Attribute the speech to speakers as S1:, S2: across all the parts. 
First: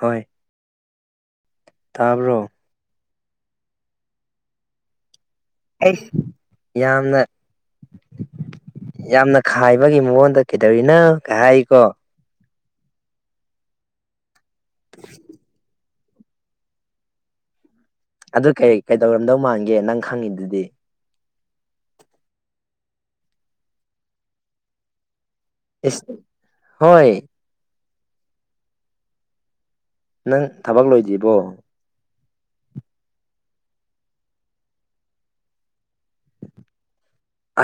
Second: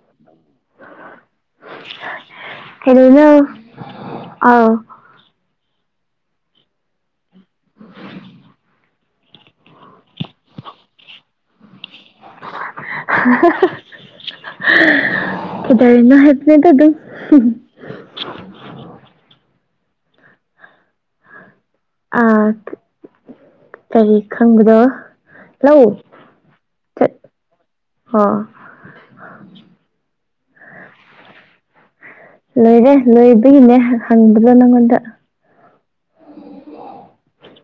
S1: ꯍꯣꯏ ꯇꯥꯕ꯭ꯔꯣ
S2: ꯀꯩꯗꯧꯔꯤꯅꯣ ꯑꯥꯎ
S1: ꯑꯩ ꯌꯥꯝꯅ ꯌꯥꯝꯅ ꯈꯥꯏꯕꯒꯤ ꯃꯑꯣꯣꯟꯗ ꯀꯩꯗꯧꯔꯤꯅ ꯀꯩ ꯍꯥꯏꯀꯣ
S2: [unintelligible] ꯀꯗꯔꯤ ꯏꯅ ꯍꯦꯠꯅꯦꯗ ꯑꯗꯨ
S1: ꯀꯦ ꯅꯪ ꯈꯪꯉꯤꯗꯨꯗꯤ
S2: ꯑ ꯀꯔꯤ ꯈꯪꯕꯗꯣ ꯂꯧ
S1: ꯍꯣꯏ
S2: ꯑ
S1: ꯅꯪ ꯊꯕꯛ ꯂꯣꯏꯗ꯭ꯔꯤꯕꯣ
S2: ꯂꯣꯏꯔꯦ ꯂꯣꯏꯕꯒꯤꯅꯦ ꯍꯪꯕꯗꯣ ꯅꯪꯉꯣꯟꯗ ꯎ
S1: ꯑ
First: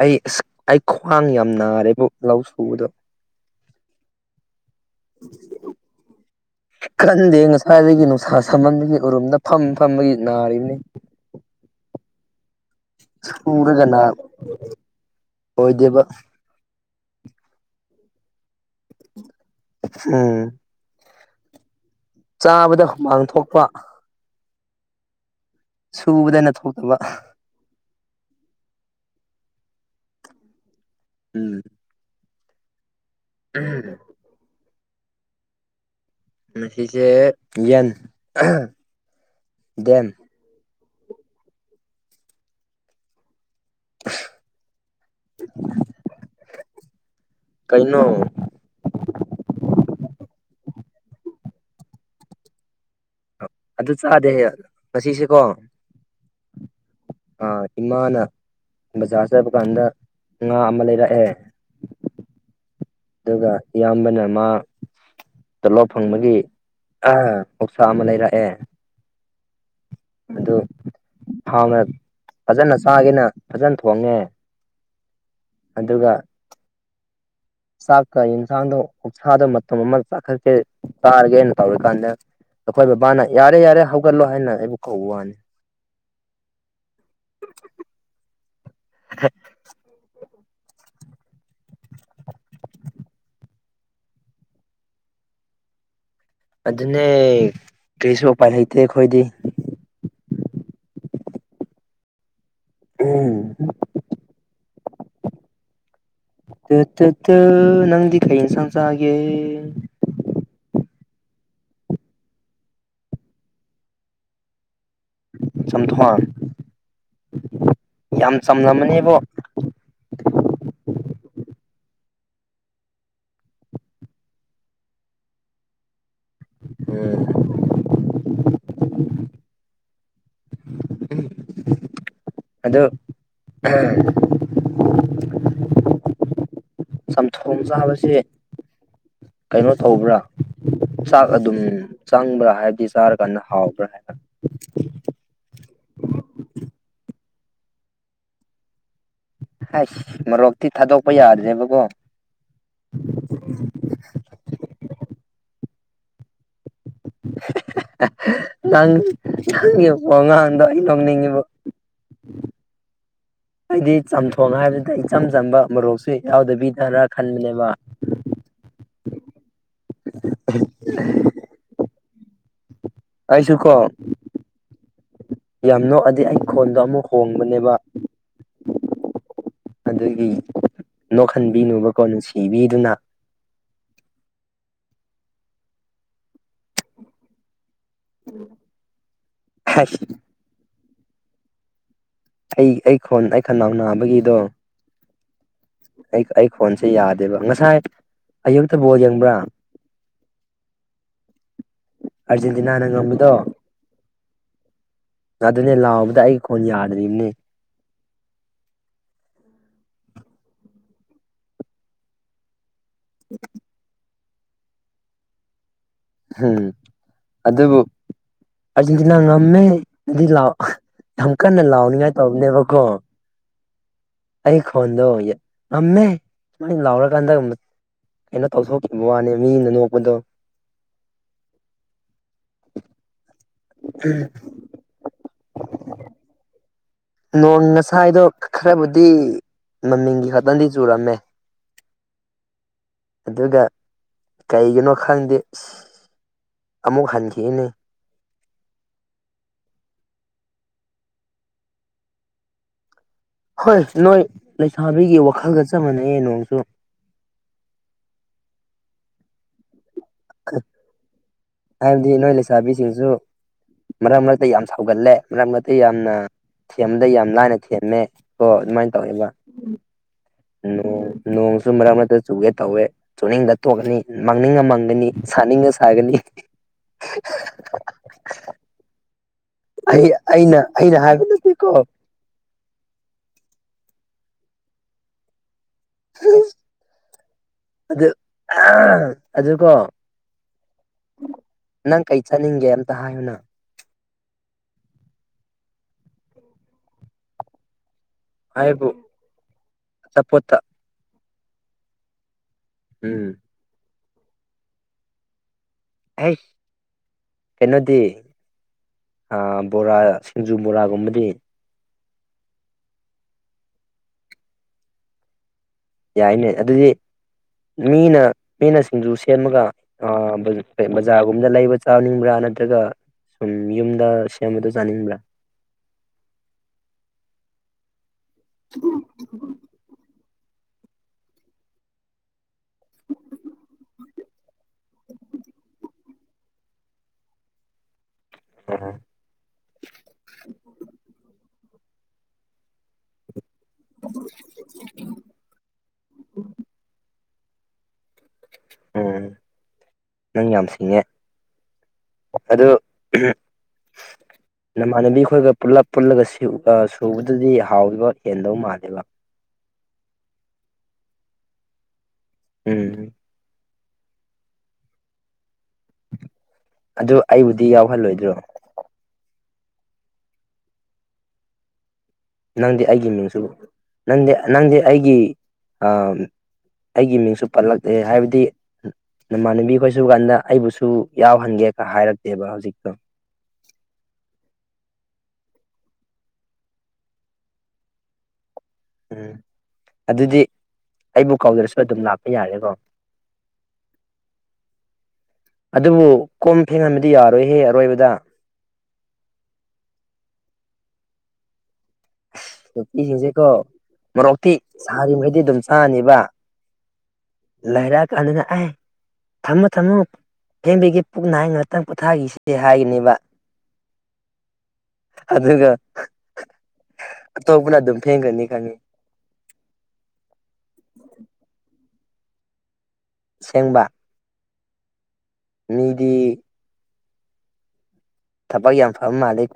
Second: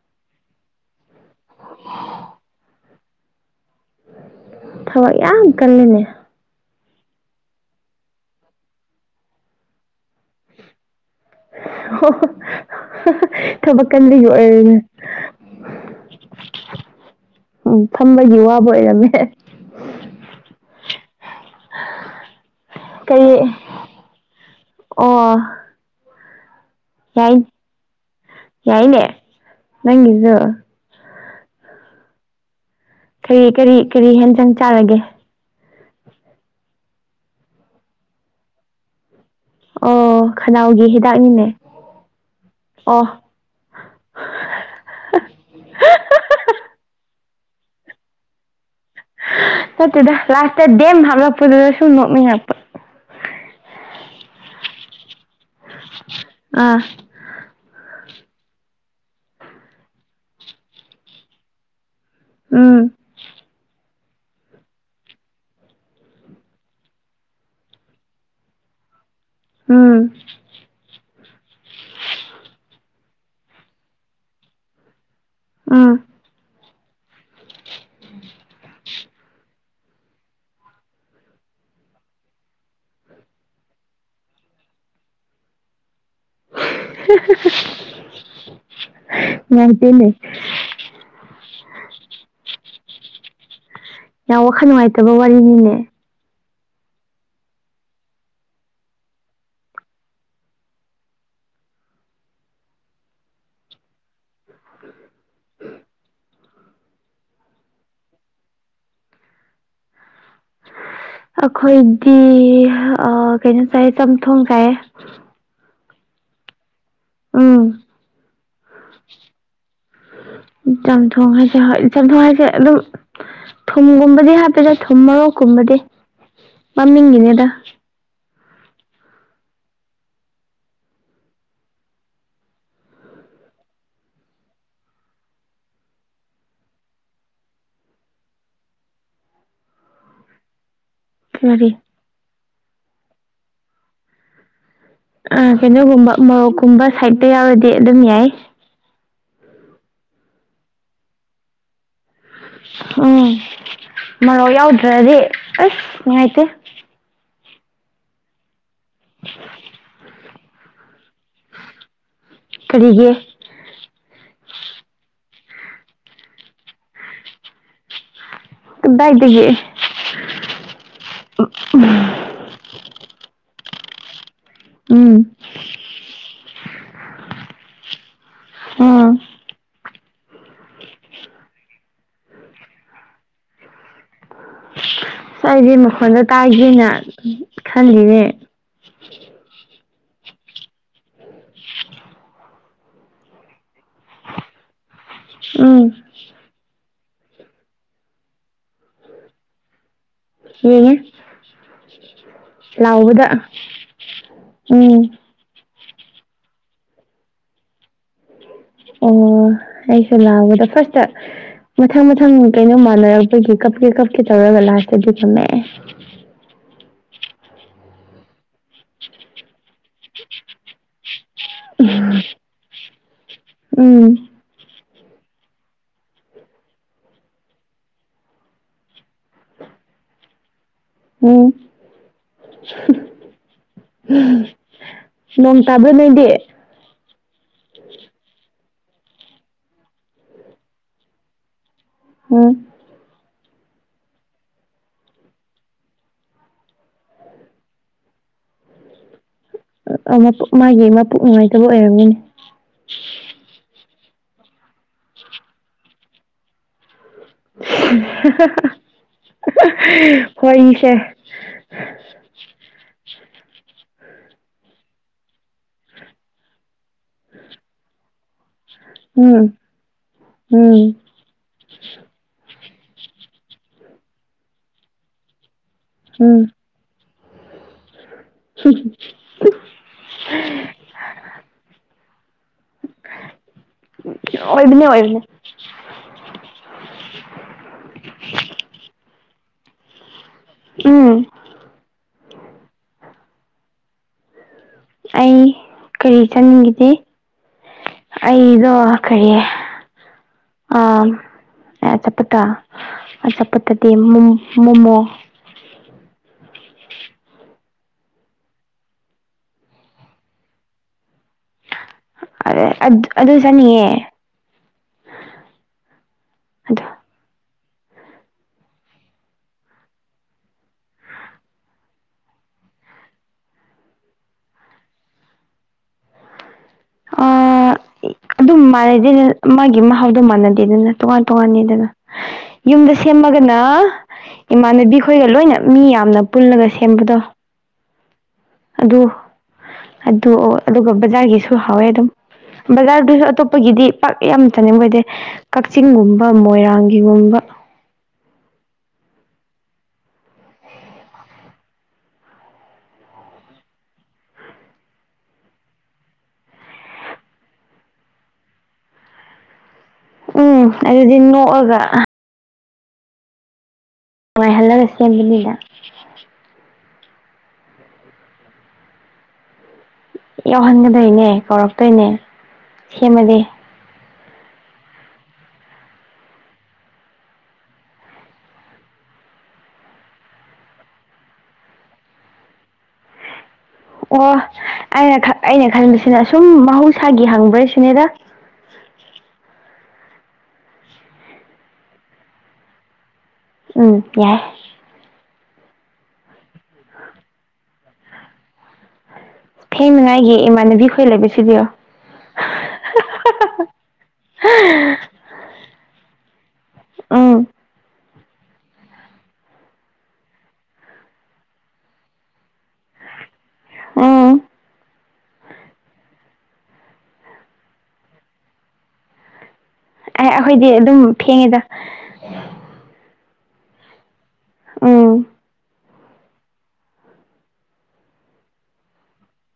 S1: ꯑꯩ ꯑꯁ ꯑꯩ ꯈ꯭ꯋꯥꯡ ꯌꯥꯝ ꯅꯥꯔꯦꯕꯨ ꯂꯧ ꯁꯨꯕꯗꯣ
S2: ꯊꯕꯛ ꯌꯥꯝ ꯀꯜꯂꯤꯅꯦ
S1: ꯈꯟꯗꯦ ꯉꯁꯥꯏꯗꯒꯤ ꯅꯨꯡꯁꯥ ꯁꯃꯟꯕꯒꯤ ꯎꯔꯨꯝꯗ ꯐꯝ ꯐꯝꯝꯕꯒꯤ ꯅꯔ ꯏꯅꯤ ꯄꯔ
S2: ꯊꯕꯛ
S1: ꯀꯅꯥ
S2: ꯀꯟꯕꯒꯤ ꯑꯣꯏꯔꯅꯦ
S1: ꯑꯣꯏꯗꯤ
S2: ꯎꯝ ꯊꯝꯕꯒꯤ ꯋꯥꯕ ꯑꯣꯏꯔꯝꯃꯦ
S1: ꯎꯝ ꯆꯥꯕꯗ ꯍꯨꯃꯥꯡ
S2: ꯀꯔꯤ
S1: ꯊꯣꯛꯣꯛꯄ
S2: ꯑꯣ
S1: ꯁꯕꯗ ꯅ ꯊꯣꯛ
S2: ꯌꯥ ꯌꯥꯏꯅꯦ ꯅꯪꯁꯨ
S1: ꯎꯝ
S2: ꯀꯔꯤ ꯀꯔꯤ ꯀꯔꯤ ꯍꯦꯟꯖꯪ ꯆꯥꯔꯒꯦ
S1: ꯉꯁꯤꯁꯦ ꯎꯌꯦꯟ
S2: ꯑꯣ ꯈꯅꯥꯎꯒꯤ ꯍꯤꯗꯥꯛꯅꯤꯅꯦ ꯑꯣ
S1: ꯀꯩꯅꯣ
S2: ꯀꯦꯝ ꯍꯥꯞꯂꯛꯄꯗꯨꯗ ꯁꯨꯝ ꯅꯣꯛꯅꯤꯡꯉꯛꯄ
S1: ꯑꯗꯨ ꯆꯥꯗꯦ ꯉꯁꯤꯁꯤꯀꯣ
S2: ꯑꯥ
S1: ꯑ ꯏꯃꯥꯅ ꯕꯖꯥꯔ ꯆꯠꯕ ꯀꯥꯟꯗ ꯉꯥ ꯑꯃ ꯂꯩꯔꯛꯑꯦ
S2: ꯎꯝ
S1: ꯑꯗꯨꯒ ꯏꯌꯥꯝꯕꯅ ꯃꯥ ꯇꫭꯂꯣꯞ ꯐꯪꯕꯒꯤ ꯑꯍ ꯑꫭꯛꯁꯥ ꯑꯃ ꯂꯩꯔꯛꯑꯦ
S2: ꯎꯝ
S1: ꯑꯗꯨ ꯍꯥꯎꯅ ꯐꯖꯅ ꯆꯥꯒꯦꯅ ꯐꯖꯅ ꯊꯣꯡꯉꯦ
S2: ꯎꯝ
S1: ꯑꯗꯨꯒ ꯆꯥꯛꯀ ꯌꯦꯟꯁꯥꯡꯗꯣ ꯎꯛꯁꯥꯗ ꯃꯇꯨꯝ ꯑꯃ ꯆꯥꯛꯈꯠꯀꯦ ꯆꯥꯔꯒꯦꯅ ꯇꯧꯔꯤꯀꯥꯟꯗ ꯑꯩꯈꯣꯏ ꯕꯕꯥꯅ ꯌꯥꯔꯦ ꯌꯥꯔꯦ ꯍꯧꯒꯠꯂꯣ ꯍꯥꯏꯅ ꯑꯩꯕꯨ ꯀꯧꯕ ꯋꯥꯅꯤ
S2: ꯅꯨꯉꯥꯏꯇꯦꯅꯦ ꯌꯥꯝ ꯋꯥꯈꯜ ꯅꯨꯡꯉꯥꯏꯇꯕ ꯋꯥꯔꯤꯅꯤꯅꯦ
S1: ꯑꯗꯨꯅꯦ ꯀꯔꯤꯁꯨ ꯎꯄꯥꯏ ꯂꯩꯇꯦ ꯑꯩꯈꯣꯏꯗꯤ ꯎꯝ ꯇꯨ ꯇꯨ ꯇꯨ ꯅꯪꯗꯤ ꯀꯔꯤ ꯏꯟꯁꯥꯡ ꯆꯥꯒꯦ
S2: ꯑꯩꯈꯣꯏꯗꯤ ꯑ ꯀꯩꯅꯣ ꯆꯥꯏ ꯆꯝꯊꯣꯡ ꯆꯥꯏꯌꯦ
S1: ꯆꯝꯊꯣꯡ
S2: ꯎꯝ
S1: ꯌꯥꯝ ꯆꯝꯂꯝꯃꯅꯦꯕꯣ
S2: ꯆꯝꯊꯣꯡ ꯍꯣꯏ ꯍꯥꯏꯁꯦ ꯆꯝꯊꫭꯡ ꯍꯥꯏꯁꯦ ꯑꯗꯨꯝ ꯊꯨꯝꯒꯨꯝꯕꯗꯤ ꯍꯥꯞꯄꯦꯗꯥ ꯊꯨꯝ ꯃꯣꯔꯣꯛꯀꯨꯝꯕꯗꯤ
S1: ꯎꯝ
S2: ꯃꯃꯤꯡꯒꯤꯅꯦꯗ
S1: ꯑꯗꯣ ꯆꯝꯊꯣꯡ ꯆꯥꯕꯁꯦ ꯀꯩꯅꯣ ꯇꯧꯕ꯭ꯔꯥ ꯆꯥꯛ ꯑꯗꯨꯝ
S2: ꯀꯔꯤ
S1: ꯆꯪꯕ꯭ꯔꯥ ꯍꯥꯏꯕꯗꯤ ꯆꯥꯔꯀꯥꯟꯗ ꯍꯥꯎꯕ꯭ꯔꯥ ꯍꯥꯏꯕ
S2: ꯑꯥ ꯀꯩꯅꯣꯒꯨꯝꯕ ꯃꯣꯔꯣꯛꯀꯨꯝꯕ ꯁꯥꯏꯠꯇ ꯌꯥꯎꯔꯗꯤ ꯑꯗꯨꯝ ꯌꯥꯏ
S1: ꯍꯥꯏꯁ ꯃꯔꯣꯛꯇꯤ ꯊꯥꯗꯣꯛꯄ ꯌꯥꯗ꯭ꯔꯦꯕꯀꯣ
S2: ꯎꯝ ꯃꯔꯣꯛ ꯌꯥꯎꯗ꯭ꯔꯗꯤ ꯎꯁ ꯅꯨꯡꯉꯥꯏꯇꯦ
S1: ꯪ ꯅꯪ ꯒꯤ ꯉꯥꯡꯗ ꯑꯩ ꯅꫭꯛꯅꯤꯡꯉꯤꯕꫭ
S2: ꯀꯔꯤꯒꯤ
S1: ꯑꯩꯗꯤ ꯆꯝꯊꯣꯡ ꯍꯥꯏꯕꯗꯨꯗ ꯏꯆꯝ ꯆꯝꯕ ꯃꯔꯣꯛꯁꯨ ꯌꯥꯎꯗꯕꯤꯗ꯭ꯔ ꯈꯟꯕꯅꯦꯕ
S2: ꯀꯗꯥꯏꯗꯒꯤ
S1: ꯑꯩꯁꯨ ꯀꯣ
S2: ꯎꯝ
S1: ꯌꯥꯝ ꯅꯣꯛꯑꯗꯤ ꯑꯩ ꯈꯣꯟꯗꯣ ꯑꯃꯨꯛ ꯍꯣꯡꯕꯅꯦꯕ
S2: ꯎꯝ
S1: ꯑꯗꯨꯏ ꯅꯣꯛꯍꯟꯕꯤꯅꯨꯕꯀꯣ ꯅꯨꯡꯁꯤꯕꯤꯗꯨꯅ
S2: ꯑꯁ ꯑꯩꯁꯦ ꯃꯈꯣꯟꯗ ꯇꯥꯏꯒꯦꯅ ꯈꯜꯂꯤꯅꯦ
S1: ꯍꯥꯏꯁ ꯑꯩ ꯑꯩ ꯈꫭꯟ ꯑꯩ ꯈꯅꯥꯎ ꯅꯥꯕꯒꯤꯗꯣ
S2: ꯎꯝ
S1: ꯁꯤ ꯌꯥꯗꯦꯕ ꯉꯁꯥꯏ ꯑꯌꯨꯛꯇ ꯕꯣꯜ ꯌꯦꯡꯕ꯭ꯔꯥ
S2: ꯌꯦꯡꯉꯤ
S1: ꯑꯥꯔꯖꯦꯟꯇꯤꯅꯥꯅ
S2: ꯂꯥꯎꯕꯗ
S1: ꯉꯝꯕꯗꯣ
S2: ꯎꯝ
S1: ꯅꯦ ꯂꯥꯎꯕꯗ ꯑꯩ ꯈꫭꯟ ꯌꯥꯗ꯭ꯔꯤꯕꯅꯦ
S2: ꯑꯣ ꯑꯩꯁꯨ ꯂꯥꯛꯕꯗ ꯐꯥꯔꯁꯇ ꯃꯊꯪ ꯃꯊꯪ ꯀꯩꯅꯣꯝꯃ ꯁꯥꯟꯅꯔꯛꯄꯒꯤ ꯀꯞ ꯀꯦ ꯀꯞ ꯀꯦ ꯇꯧꯔꯒ ꯂꯥꯁꯇꯗꯤ ꯉꯝꯃꯛꯑꯦ
S1: ꯎꯝ ꯑꯗꯨꯕꯨ ꯑꯥꯔꯖꯦꯟꯇꯤꯅꯥ ꯉꯝꯃꯦ ꯑꯗꯨꯗꯤ ꯂꯥꯎ ꯌꯥꯝ ꯀꯟꯅ ꯂꯥꯎꯅꯤꯉꯥꯏ ꯇꯧꯕꯅꯦꯕꯀꯣ
S2: ꯎꯝ
S1: ꯐꯣꯟꯗꯣ ꯉꯝꯃꯦ ꯁꯨꯃꯥꯏ ꯂꯥꯎꯔꯀꯥꯟꯗ ꯀꯩꯅꯣ ꯇꯧꯊꯣꯛꯈꯤꯕ ꯋꯥꯅꯦ ꯃꯤꯅ ꯅꯣꯛꯄꯗꯣ
S2: ꯎꯝ ꯅꯣꯡ ꯇꯥꯕ꯭ꯔ ꯅꯣꯏꯗꯤ
S1: ꯅꯣꯡ ꯉꯁꯥꯏꯗꯣ ꯈꯔꯕꯨꯗꯤ ꯃꯃꯤꯡꯒꯤ ꯈꯛꯇꯪꯗꯤ ꯆꯨꯔꯝꯃꯦ
S2: ꯎꯝ
S1: ꯑꯗꯨꯒ ꯀꯩꯒꯤꯅꯣ ꯈꯪꯗꯦ ꯑ ꯑꯃꯨꯛ ꯍꯟꯈꯤꯅꯦ
S2: ꯃꯥꯒꯤ ꯃꯄꯣꯛ ꯅꯨꯡꯉꯥꯏꯇꯕ ꯑꯣꯏꯔꯝꯒꯅꯤ
S1: ꯍꯣꯏ ꯅꯣꯏ ꯂꯩꯁꯥꯕꯤꯒꯤ ꯋꯥꯈꯜꯒ ꯆ ꯆꯞ ꯃꯥꯟꯅꯩꯌꯦ ꯅꯣꯡꯁꯨ
S2: [unintelligible] ꯋꯥꯔꯤꯁꯦ
S1: ꯍꯥꯏꯕꯗꯤ ꯅꯣꯏ ꯂꯩꯁꯥꯕꯤꯁꯤꯁꯨ ꯃꯔꯛ ꯃꯔꯛꯇ ꯌꯥꯝ ꯁꯥꯎꯒꯠꯂꯦ ꯃꯔꯛ ꯃꯔꯛꯇ ꯌꯥꯝꯅ ꯊꯦꯝꯕꯗ ꯌꯥꯝ ꯂꯥꯏꯅ ꯊꯦꯝꯃꯦ ꯀꯣ ꯑꯗꯨꯃꯥꯏꯅ ꯇꯧꯋꯦꯕ
S2: ꯎꯝ ꯎꯝ
S1: ꯅꯣꯡ ꯅꯣꯡꯁꯨ ꯃꯔꯔ ꯑꯃ ꯆꯨꯒꯦ ꯇꯧꯋꯦ ꯆꯨꯅꯤꯡꯗ ꯇꯣꯡꯀꯅꯤ ꯃꯥꯡꯅꯤꯡꯉ ꯃꯥꯡꯒꯅꯤ ꯁꯥꯅꯤꯡꯉ ꯁꯥꯒꯅꯤ [unintelligible]
S2: ꯍ
S1: ꯑꯩ ꯑꯩꯅ ꯑꯩꯅ ꯍꯥꯏꯕ ꯅꯠꯇꯦꯀꯣ
S2: ꯑꯣꯏꯕꯅꯦ ꯑꯣꯏꯕꯅꯦ
S1: ꯑꯗꯨ ꯑꯗꯨꯗ ꯀꯣ
S2: ꯎꯝ
S1: ꯅꯪ ꯀꯩ ꯆꯥꯅꯤꯡꯒꯦ ꯑꯝꯇ ꯍꯥꯏꯌꯨꯅ
S2: ꯑꯩ ꯀꯔꯤ ꯆꯪꯅꯤꯡꯈꯤꯗꯦ ꯑꯩꯗꯣ
S1: ꯑꯩꯕꯨ
S2: ꯀꯔꯤꯥ
S1: ꯑꯆꯥꯄꯣꯠꯇ
S2: ꯆꯠꯄꯠꯇ
S1: ꯎꯝ
S2: ꯑꯆꯥ ꯄꯊꯗꯤ ꯃꯣꯃꯣ
S1: ꯍ ꯀꯩꯅꯣꯗꯤ ꯕꯣꯔꯥ ꯁꯤꯡꯖꯨ ꯕꯣꯔꯥꯒꯨꯝꯕꯗꯤ
S2: ꯑꯗ ꯑꯗꯨ ꯑꯗꯨ ꯆꯅꯤꯌꯦ
S1: ꯌꯥꯏꯅꯦ ꯑꯗꯨꯗꯤ ꯃꯤꯅ ꯃꯤꯅ ꯁꯤꯡꯖꯨ ꯁꯦꯝꯃꯒ ꯕꯖꯥꯔꯒꯨꯝꯗ ꯂꯩꯕ ꯆꯥꯅꯤꯡꯕ꯭ꯔꯥ ꯅꯠꯇ꯭ꯔꯒ ꯁꯨꯝ ꯌꯨꯝꯗ ꯁꯦꯝꯕꯗꯣ ꯆꯥꯅꯤꯡꯕ꯭ꯔꯥ
S2: ꯑ ꯑꯗꯨꯝ ꯃꯥꯟꯅꯗꯦ ꯃꯥꯒꯤ ꯃꯍꯥꯎ ꯑꯗꯨ ꯃꯥꯟꯅꯗꯦꯗꯅ ꯇꯣꯉꯥꯟ ꯇꯣꯉꯥꯟꯅꯤꯗꯅ ꯌꯨꯝꯗ ꯁꯦꯝꯃꯒꯅ ꯏꯃꯥꯟꯅꯕꯤ ꯈꯣꯏꯒ ꯂꯣꯏꯅ ꯃꯤ ꯌꯥꯝꯅ ꯄꯨꯜꯂꯒ ꯁꯦꯝꯕꯗꯣ ꯑꯗꯨ
S1: ꯑꯣ
S2: ꯑꯗꯨ ꯑꯗꯨꯒ ꯕꯖꯥꯔꯒꯤꯁꯨ ꯍꯝꯖꯥꯗꯨ ꯑꯩꯈꯣꯏꯒꯤꯗꯤ ꯄꯥꯛ ꯌꯥꯝ ꯆꯥꯅꯤꯡꯕ ꯍꯥꯏꯗꯤ ꯀꯛꯆꯤꯡꯒꯨꯝꯕ ꯃꯣꯏꯔꯥꯡꯒꯤꯒꯨꯝꯕ
S1: ꯎꯝ ꯅꯪ ꯌꯥꯝꯁꯤꯉꯦ ꯑꯗ
S2: ꯎ
S1: ꯅꯃꯥꯟꯅꯕꯤ ꯑꯩꯈꯣꯏꯒ ꯄꯨꯜꯂꯞ ꯄꯨꯜꯂꯒ ꯁꯨꯕꯗꯨꯗꯤ ꯍꯥꯎꯕ ꯍꯦꯟꯗꯧ ꯃꯥꯜꯂꯦꯕ
S2: ꯎꯝ ꯎꯝ ꯑꯗꯨꯗꯤ ꯅꯣꯛꯑꯒ
S1: ꯎꯝ
S2: ꯅꯨꯡꯉꯥꯏꯍꯜꯂꯒ ꯁꯦꯝꯕꯅꯤꯅ
S1: ꯑꯗꯨ ꯑꯩꯕꯨꯗꯤ ꯌꯥꯎꯍꯜꯂꯣꯏꯗ꯭ꯔꯣ
S2: ꯌꯥꯎꯍꯟꯒꯗꯣꯏꯅꯦ ꯀꯧꯔꯛꯇꯣꯏꯅꯦ
S1: ꯅꯪꯗꯤ ꯑꯩꯒꯤ ꯃꯤꯡꯁꯨ
S2: ꯁꯦꯝꯃꯗꯤ
S1: ꯅꯪꯗꯤ ꯅꯪꯗꯤ ꯑꯩꯒꯤ ꯑꯩꯒꯤ ꯃꯤꯡꯁꯨ ꯄꯜꯠꯂꯛꯇꯛꯇꯦ ꯍꯥꯏꯕꯗꯤ ꯅꯃꯥꯟꯅꯕꯤ ꯈꯣꯏ ꯁ ꯀꯥꯟꯗ ꯑꯩꯕꯨꯁꯨ ꯌꯥꯎꯍꯟꯒꯦ ꯍꯥꯏꯔꯛꯇꯦꯕ ꯍꯧꯖꯤꯛꯇꯣ
S2: ꯑꯣ ꯑꯩꯅ ꯑꯩꯅ ꯈꯟꯕꯁꯤꯅ ꯑꯁꯨꯝ ꯃꯍꯧꯁꯥꯒꯤ ꯍꯪꯕ꯭ꯔꯁꯤꯅꯦꯗ
S1: ꯎꯝ ꯑꯗꯨꯗꯤ ꯑꯩꯕꯨ ꯀꯧꯗ꯭ꯔꯁꯨ ꯑꯗꯨꯝ ꯂꯥꯛꯄ ꯌꯥꯔꯦꯀꯣ
S2: ꯎꯝ ꯀꯏ
S1: ꯑꯗꯨꯕꯨ ꯀꯣꯝ ꯐꯦꯡꯍꯟꯕꯗꯤ ꯌꯥꯔꯣꯏꯍꯦ ꯑꯔꯣꯏꯕꯗ
S2: ꯊꯦꯡꯅꯉꯥꯏꯒꯤ ꯏꯃꯥꯟꯅꯕꯤꯈꯣꯏ ꯂꯩꯕ ꯁꯤꯗꯤ
S1: ꯅꯨꯄꯤꯁꯤꯡꯁꯦꯀꯣ ꯃꯔꯣꯔꯣꯛꯇꯤ ꯁꯥꯔꯤ ꯃꯈꯈꯩꯗꯤ ꯑꯗꯨꯝ ꯆꯥꯅꯤꯕ
S2: ꯎꯝ
S1: ꯂꯩꯥꯏꯔ ꯀꯅꯤꯅꯑ ꯊꯝꯃꯨ ꯊꯝꯃꯣ ꯐꯦꯟꯕꯤꯒꯤ ꯄꯨꯛ ꯍ ꯉꯥꯛꯇꯪ ꯄꯣꯊꯥꯈꯤꯁꯤꯦ ꯍꯥꯏꯒꯅꯦꯕ
S2: ꯎꯝ
S1: ꯑꯗꯨꯒ ꯑꯇꯣꯞꯄꯅ ꯑꯗꯨꯝ ꯊꯦꯡꯒꯅꯤ ꯈꯪꯉꯤ
S2: ꯑꯦ ꯑꯩꯈꯣꯏꯗꯤ ꯑꯗꯨꯝ ꯐꯦꯡꯉꯤꯗ
S1: ꯁꯦꯡꯕ
S2: ꯎꯝ
S1: ꯅꯤꯗꯤ ꯊꯕꯛ ꯌꯥ ꯐ ꯃꯥꯂꯤꯛ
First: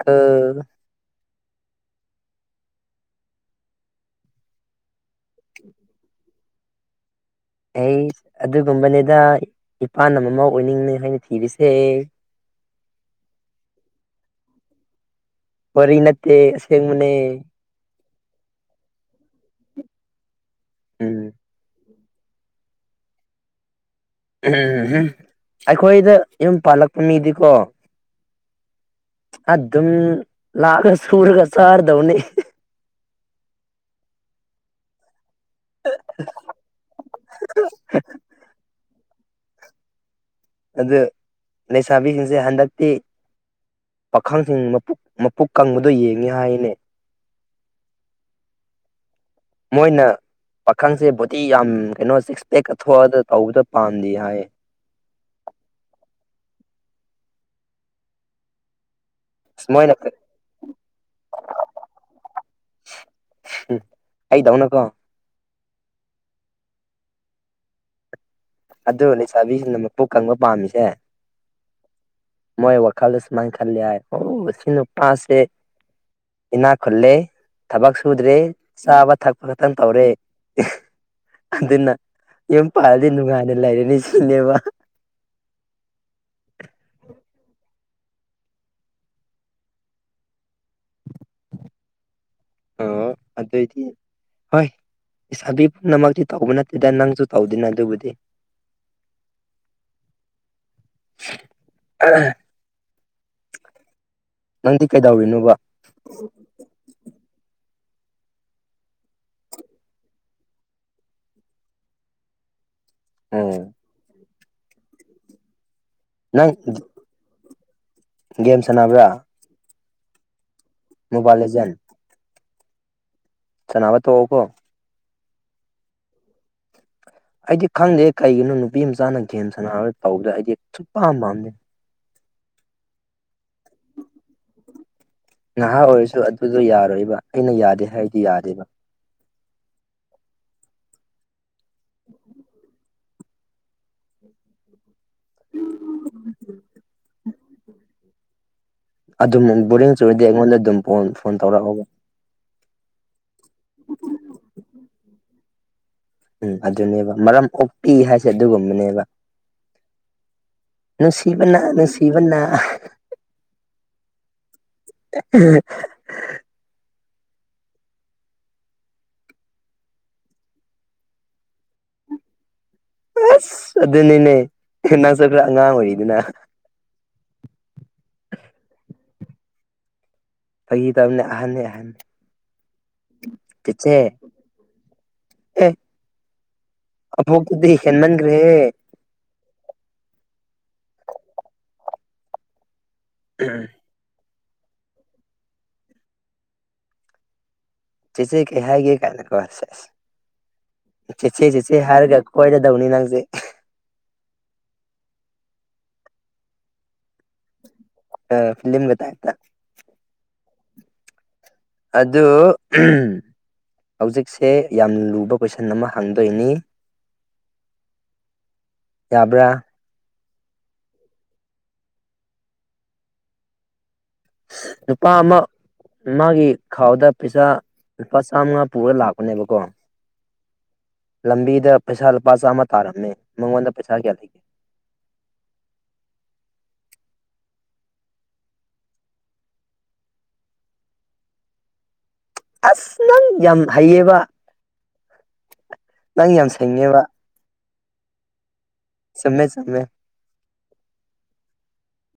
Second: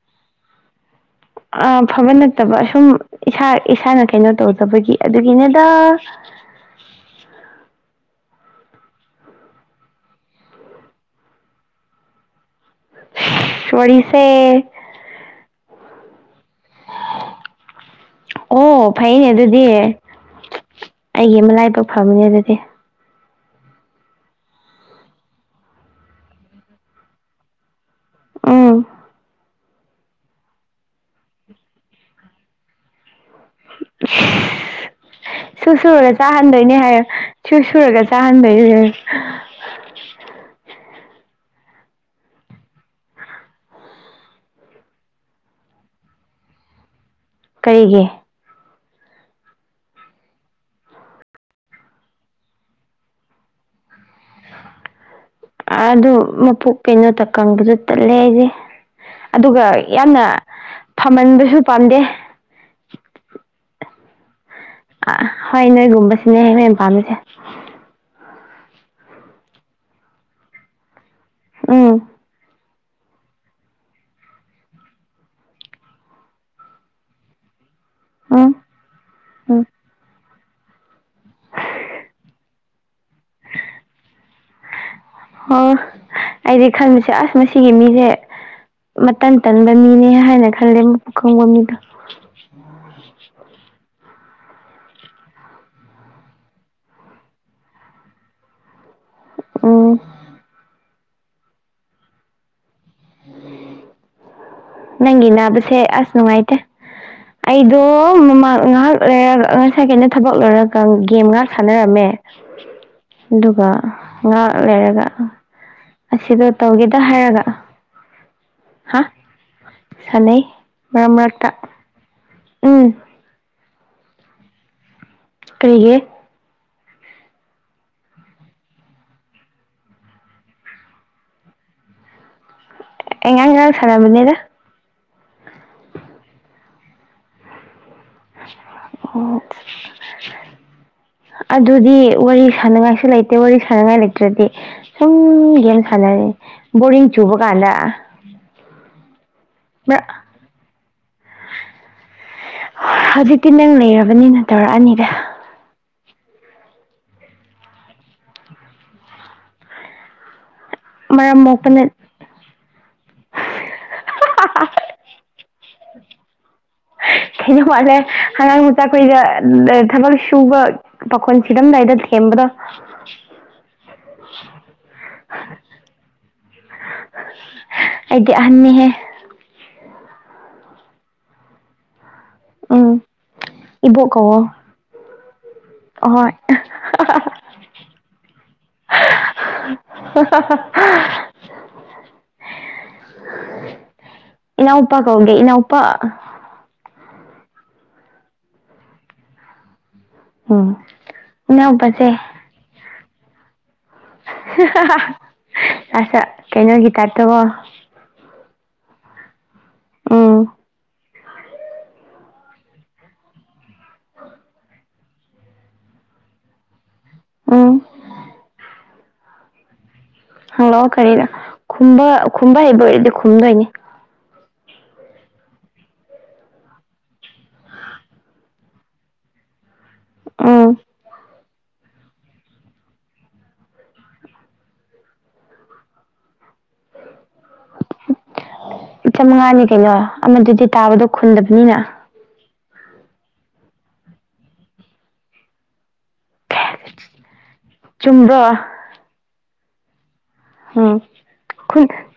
S2: ꯑ ꯐꯕ ꯅꯠꯇꯕ ꯁꯨꯝ ꯏꯁꯥ ꯏꯁꯥꯅ ꯀꯩꯅꯣ ꯇꯧꯗꯕꯒꯤ ꯑꯗꯨꯒꯤꯅꯗ [inaudible]
S1: ꯑꯩ ꯑꯗꯨꯒꯨꯝꯕꯅꯤꯗ ꯏꯄꯥꯥꯟ ꯑꯃ ꯑꯃ ꯑꯣꯏꯅꯤꯡꯅꯤ ꯍꯥꯏꯅ ꯊꯤꯔꯤꯁꯦ
S2: ꯆꯔꯤꯁꯦ
S1: ꯋꯥꯔꯤ ꯅꯠꯇꯦꯁꯦꯡ ꯃꯅꯦ
S2: ꯑꯣ ꯐꯩꯅꯦ ꯑꯗꯨꯗꯤ
S1: ꯎꯝ
S2: ꯑꯩꯒꯤ ꯑꯃ ꯂꯥꯏ ꯄꯛ ꯐꯝꯅꯤ ꯑꯗꯨꯗꯤ
S1: ꯎꯝ ꯎꯝ ꯑꯩꯈꯣꯏꯗ ꯌꯨꯝ ꯄꯥꯜꯂꯛꯄ ꯃꯤꯗꯤꯀꯣ
S2: ꯎꯝ
S1: ꯑꯗꯨ ꯑꯗꯨꯝ ꯂꯥꯛꯒ ꯆꯨꯔꯒ ꯁꯥꯔꯗꯧꯅꯤ
S2: [inaudible] ꯁꯨꯔ ꯁꯨꯔꯒ ꯆꯥꯍꯟꯗꯣꯏꯅꯦ ꯍꯥꯏ ꯁꯨ ꯁꯨꯔꯒ ꯆꯥꯍꯟꯗꯣꯏꯅꯦ [inaudible]
S1: ꯑꯗꯨ ꯂꯩꯁꯥꯕꯤꯁꯤꯡꯁꯦ ꯍꯟꯗꯛꯇꯤ ꯄꯥꯈꯪꯁꯤꯡ ꯃꯄꯨꯛ ꯀꯪꯕꯗꯨꯣ ꯌꯦꯡꯉꯤ ꯍꯥꯏꯅꯤ
S2: ꯀꯔꯤꯒꯤ
S1: ꯃꯣꯏꯅ ꯄꯥꯈꯪꯁꯦ ꯕꯣꯗꯤꯤ ꯌꯥꯝ ꯀꯩꯅꯣ ꯁꯤꯛꯁꯄꯦꯛ ꯀꯊꯣꯛꯑꯒ ꯇꯧꯕꯗ ꯄꯥꯝꯗꯦ ꯍꯥꯏ
S2: ꯑꯗꯨ ꯃꯄꯣꯛ ꯀꯩꯅꯣꯇ ꯀꯪꯕꯗ ꯇꯠꯂꯦ ꯑꯩꯁꯦ ꯑꯗꯨꯒ
S1: ꯑꯁ ꯃꯣꯏꯅ
S2: ꯌꯥꯝꯅ ꯐꯝꯃꯟꯕꯁꯨ ꯄꯥꯝꯗꯦ
S1: ꯑꯩꯗꯎꯅꯀꯣ
S2: ꯍꯣꯏ ꯅꯣꯏꯒꯨꯝꯕꯁꯤꯅꯦ ꯃꯌꯥꯝ ꯄꯥꯝꯃꯤꯁꯦ
S1: ꯑꯗꯨꯒ ꯂꯩꯁꯥꯕꯤꯁꯤꯡꯅ ꯃꯄꯨ ꯀꯪꯕ ꯄꯥꯝꯃꯤꯁꯦ
S2: ꯑꯥ
S1: ꯃꯣꯏ ꯋꯥꯋꯈꯜꯗꯁꯤꯃꯥꯡ ꯈꯥꯂꯤ ꯍꯥꯏ ꯑꯣ ꯁꯤꯅꯄꯥꯦ ꯏꯅꯥꯛ ꯈꯨꯜꯂꯦ ꯊꯕꯛ ꯁꯨꯗ꯭ꯔꯦ
S2: ꯎꯝ
S1: ꯆꯥꯕ ꯊꯛꯄ
S2: ꯎꯝ
S1: ꯈꯛꯇꯪ ꯇꯧꯔꯦ ꯑꯗꯨ ꯑꯗꯨꯟꯅ ꯌꯦ ꯄꯗꯅ
S2: ꯑꯣ ꯑꯩꯗꯤ ꯈꯟꯕꯁꯦ ꯑꯁ ꯃꯁꯤꯒꯤ ꯃꯤ ꯁꯦ ꯃꯇꯝ ꯇꯟꯕ ꯃꯤꯅꯦ ꯍꯥꯏꯅ ꯈꯜꯂꯦ ꯄꯨꯈꯪꯕ ꯃꯤꯗꯣ
S1: ꯑ ꯑꯗꯤ ꯍꯣꯏ ꯏꯁꯥꯕꯤ ꯄꯨꯝꯅꯃꯛꯇꯤ ꯇꯧꯕ ꯅꯠꯇꯦꯗ ꯅꯪꯁꯨ ꯇꯧꯗꯦꯅ ꯑꯗꯨꯕꯨꯗꯤ
S2: ꯎ
S1: ꯑ
S2: ꯎꯝ
S1: ꯅꯪꯗꯤ
S2: ꯅꯪꯒꯤ
S1: ꯀꯩꯗꯧꯔꯤꯅꯣꯕ
S2: ꯅꯥꯕꯁꯦ ꯑꯁ ꯅꯨꯡꯉꯥꯏꯇꯦ ꯑꯩ ꯑꯗꯣ ꯃꯃꯥꯡ ꯉꯥꯏꯍꯥꯛ ꯂꯩꯔꯒ ꯉꯁꯥꯏ ꯀꯩꯅꯣ ꯊꯕꯛ ꯂꯧꯣꯏꯔꯒ ꯒꯦꯝ ꯉꯥꯏꯍꯥꯛ ꯁꯥꯟꯅꯔꯝꯃꯦ ꯑꯗꯨꯒ
S1: ꯎꯝ
S2: ꯉꯥ ꯂꯩꯔꯒ ꯑꯁꯤꯗꯣ
S1: ꯅꯪ
S2: ꯇꯧꯒꯦꯗ ꯍꯥꯏꯔꯒ
S1: ꯒꯦꯝ
S2: ꯍꯥ
S1: ꯁꯥꯟꯅꯕ꯭ꯔꯥ
S2: ꯁꯥꯟꯅꯩ ꯃꯔꯛ
S1: ꯃꯣꯕꯥꯏꯜ
S2: ꯃꯔꯛꯇ ꯎꯝ
S1: ꯆꯅꯥꯕ ꯇ ꯑꯣꯀꯣ
S2: ꯀꯔꯤꯦ
S1: ꯑꯩꯗꯤ ꯈꯪꯗꯦ ꯀꯩꯒꯤꯅꯣ ꯅꯨꯄꯤ ꯃꯆꯥꯅ ꯒꯦꯝ ꯁꯥꯟꯅꯔꯒ ꯇꯧꯕꯗ ꯑꯩꯗꯤ ꯁꯨꯛ ꯄꯥꯝ ꯄꯥꯝꯗꯦ
S2: ꯑꯦꯉꯥꯡꯉꯥꯡ ꯁꯅꯃꯤꯅꯤꯗ
S1: ꯅꯍꯥ ꯑꯣꯏꯔꯁꯨ ꯑꯗꯨꯗꯣ ꯌꯥꯔꯣꯏꯕ ꯑꯩꯅ ꯌꯥꯗꯦ ꯍꯥꯏ
S2: ꯑ ꯑꯗꯨꯗꯤ ꯋꯥꯔꯤ ꯁꯥꯟꯅꯉꯥꯏꯁꯨ ꯂꯩꯇꯦ ꯑ ꯋꯥꯔꯤ ꯁꯥꯟꯅꯉꯥꯏ ꯂꯩꯇ꯭ꯔꯗꯤ ꯁꯨꯝ ꯒꯦꯝ ꯁꯥꯟꯅꯔꯦ ꯕꯣꯗꯤꯡ ꯆꯨꯕ ꯀꯥꯟꯗ
S1: ꯑꯗꯨꯝ ꯕꯣꯣꯔꯦꯡ
S2: ꯃꯔꯛ
S1: ꯆꯨꯔꯗꯤ ꯑꯩꯉꯣꯟꯗ ꯑꯗꯨꯝ ꯐꯣꯟ ꯇꯧꯔꯛꯕ
S2: ꯍꯧꯖꯤꯛꯇꯤ ꯅꯪ ꯂꯩꯔꯕꯅꯤꯅ ꯇꯧꯔꯛꯑꯅꯤꯗ
S1: ꯎꯝ ꯑꯗꯨꯅꯦꯕ ꯃꯔꯝ ꯑꯣꯛꯄꯤ ꯍꯥꯏꯁꯦ ꯑꯗꯨꯒꯨꯝꯕꯅꯦꯕ
S2: ꯃꯔꯝ
S1: ꯅꯨꯡꯁꯤꯕꯅ
S2: ꯃꯣꯛꯄꯅ
S1: ꯅꯨꯡꯁꯤꯕꯅ
S2: [unintelligible]
S1: [unintelligible]
S2: ꯑ ꯊꯩꯖꯣꯛ ꯋꯥꯠꯂꯦ ꯍꯉꯥꯡ ꯃꯆꯥ ꯑꯩꯈꯣꯏꯗ ꯊꯕꯛ ꯁꯨꯕ ꯄꯥꯈꯣꯟ ꯁꯤꯔꯝꯗꯥꯏꯗ ꯊꯦꯝꯕꯗꯣ
S1: ꯑꯁ ꯑꯗꯨꯅꯤꯅꯦ ꯅ ꯆꯠ ꯈ꯭ꯔ ꯑꯉꯥꯡ ꯑꯣꯏꯔꯤꯗꯅ
S2: ꯑꯩꯗꯤ ꯑꯃꯤꯍꯦ
S1: ꯐꯒꯤ ꯇꯕꯅꯦ ꯑꯍꯟꯅꯤ ꯑꯍꯟꯅꯤ
S2: ꯎꯝ ꯏꯕꯣꯛꯀꯣ
S1: ꯑꯦ ꯑꯗꯤꯟꯅꯒ꯭ꯔꯦ
S2: [unintelligible]
S1: ꯎꯝ
S2: ꯏꯅꯧꯄꯥ ꯀꯧꯦ ꯏꯅꯧꯄꯥ
S1: ꯆꯦꯆꯦ ꯀꯦ ꯍꯦꯒꯦ ꯀꯥꯏꯅ
S2: ꯎꯝ
S1: ꯀꯔꯁꯦꯁ ꯆꯦꯆꯦ ꯆꯦꯆꯦ ꯍꯔꯒ
S2: ꯏꯅꯥꯎꯄꯥꯁꯦ
S1: ꯀꯋꯥꯏꯗꯗꯧꯅꯤꯅꯥꯪꯁꯦ
S2: ꯉꯁ ꯀꯩꯅꯣꯒꯤ ꯇꯠꯇꯣ
S1: ꯐꯤꯝ ꯥꯏ
S2: ꯎꯝ
S1: ꯑꯗꯨꯗ ꯍꯧꯖꯤꯛꯁꯦ ꯌꯥꯝꯅ ꯂꯨꯕ ꯀꯣꯏꯁꯟ ꯑꯃ ꯍꯥꯡꯗꯣꯏꯅꯤ
S2: ꯑꯥ
S1: ꯌꯥꯕ꯭ꯔꯥ
S2: ꯍꯂꯛꯑꯣ ꯀꯔꯤꯅꯣ ꯈꯨꯝꯕ ꯈꯨꯝꯕ ꯍꯩꯕ ꯑꯣꯏꯔꯗꯤ ꯈꯨꯝꯗꯣꯏꯅꯦ
S1: ꯅꯨꯄꯥ ꯑꯃ ꯃꯥꯒꯤ ꯈꯥꯎꯗ ꯄꯩꯁꯥ ꯂꯨꯄꯥ ꯆꯥꯃꯉꯥ ꯄꯨꯔ ꯂꯥꯛꯄꯅꯦꯕꯀꯣ
S2: ꯑꯥ
S1: ꯂꯝꯕꯤꯗ ꯄꯩꯁꯥ ꯂꯨꯄꯥ ꯆꯥꯝꯃ ꯇꯥꯔꯝꯃꯦ ꯃꯉꯣꯟꯗ ꯄꯩꯁꯥ ꯀꯌꯥ ꯂꯩꯒꯦ
S2: [unintelligible] ꯆꯃꯉꯥꯅꯤ ꯀꯩꯅꯣ ꯑꯃꯗꯨꯗꯤ ꯇꯥꯕꯗꯣ ꯈꯨꯨꯟꯗꯕꯅꯤꯅ
S1: ꯑꯁ ꯅꯪ ꯌꯥꯝ ꯍꯩꯌꯦꯕ ꯅꯪ ꯌꯥꯝ ꯁꯩꯉꯦꯕ
S2: ꯆꯨꯝꯕꯥ
S1: ꯁꯃꯦ ꯁꯃꯦ
S2: ꯑꯣꯏ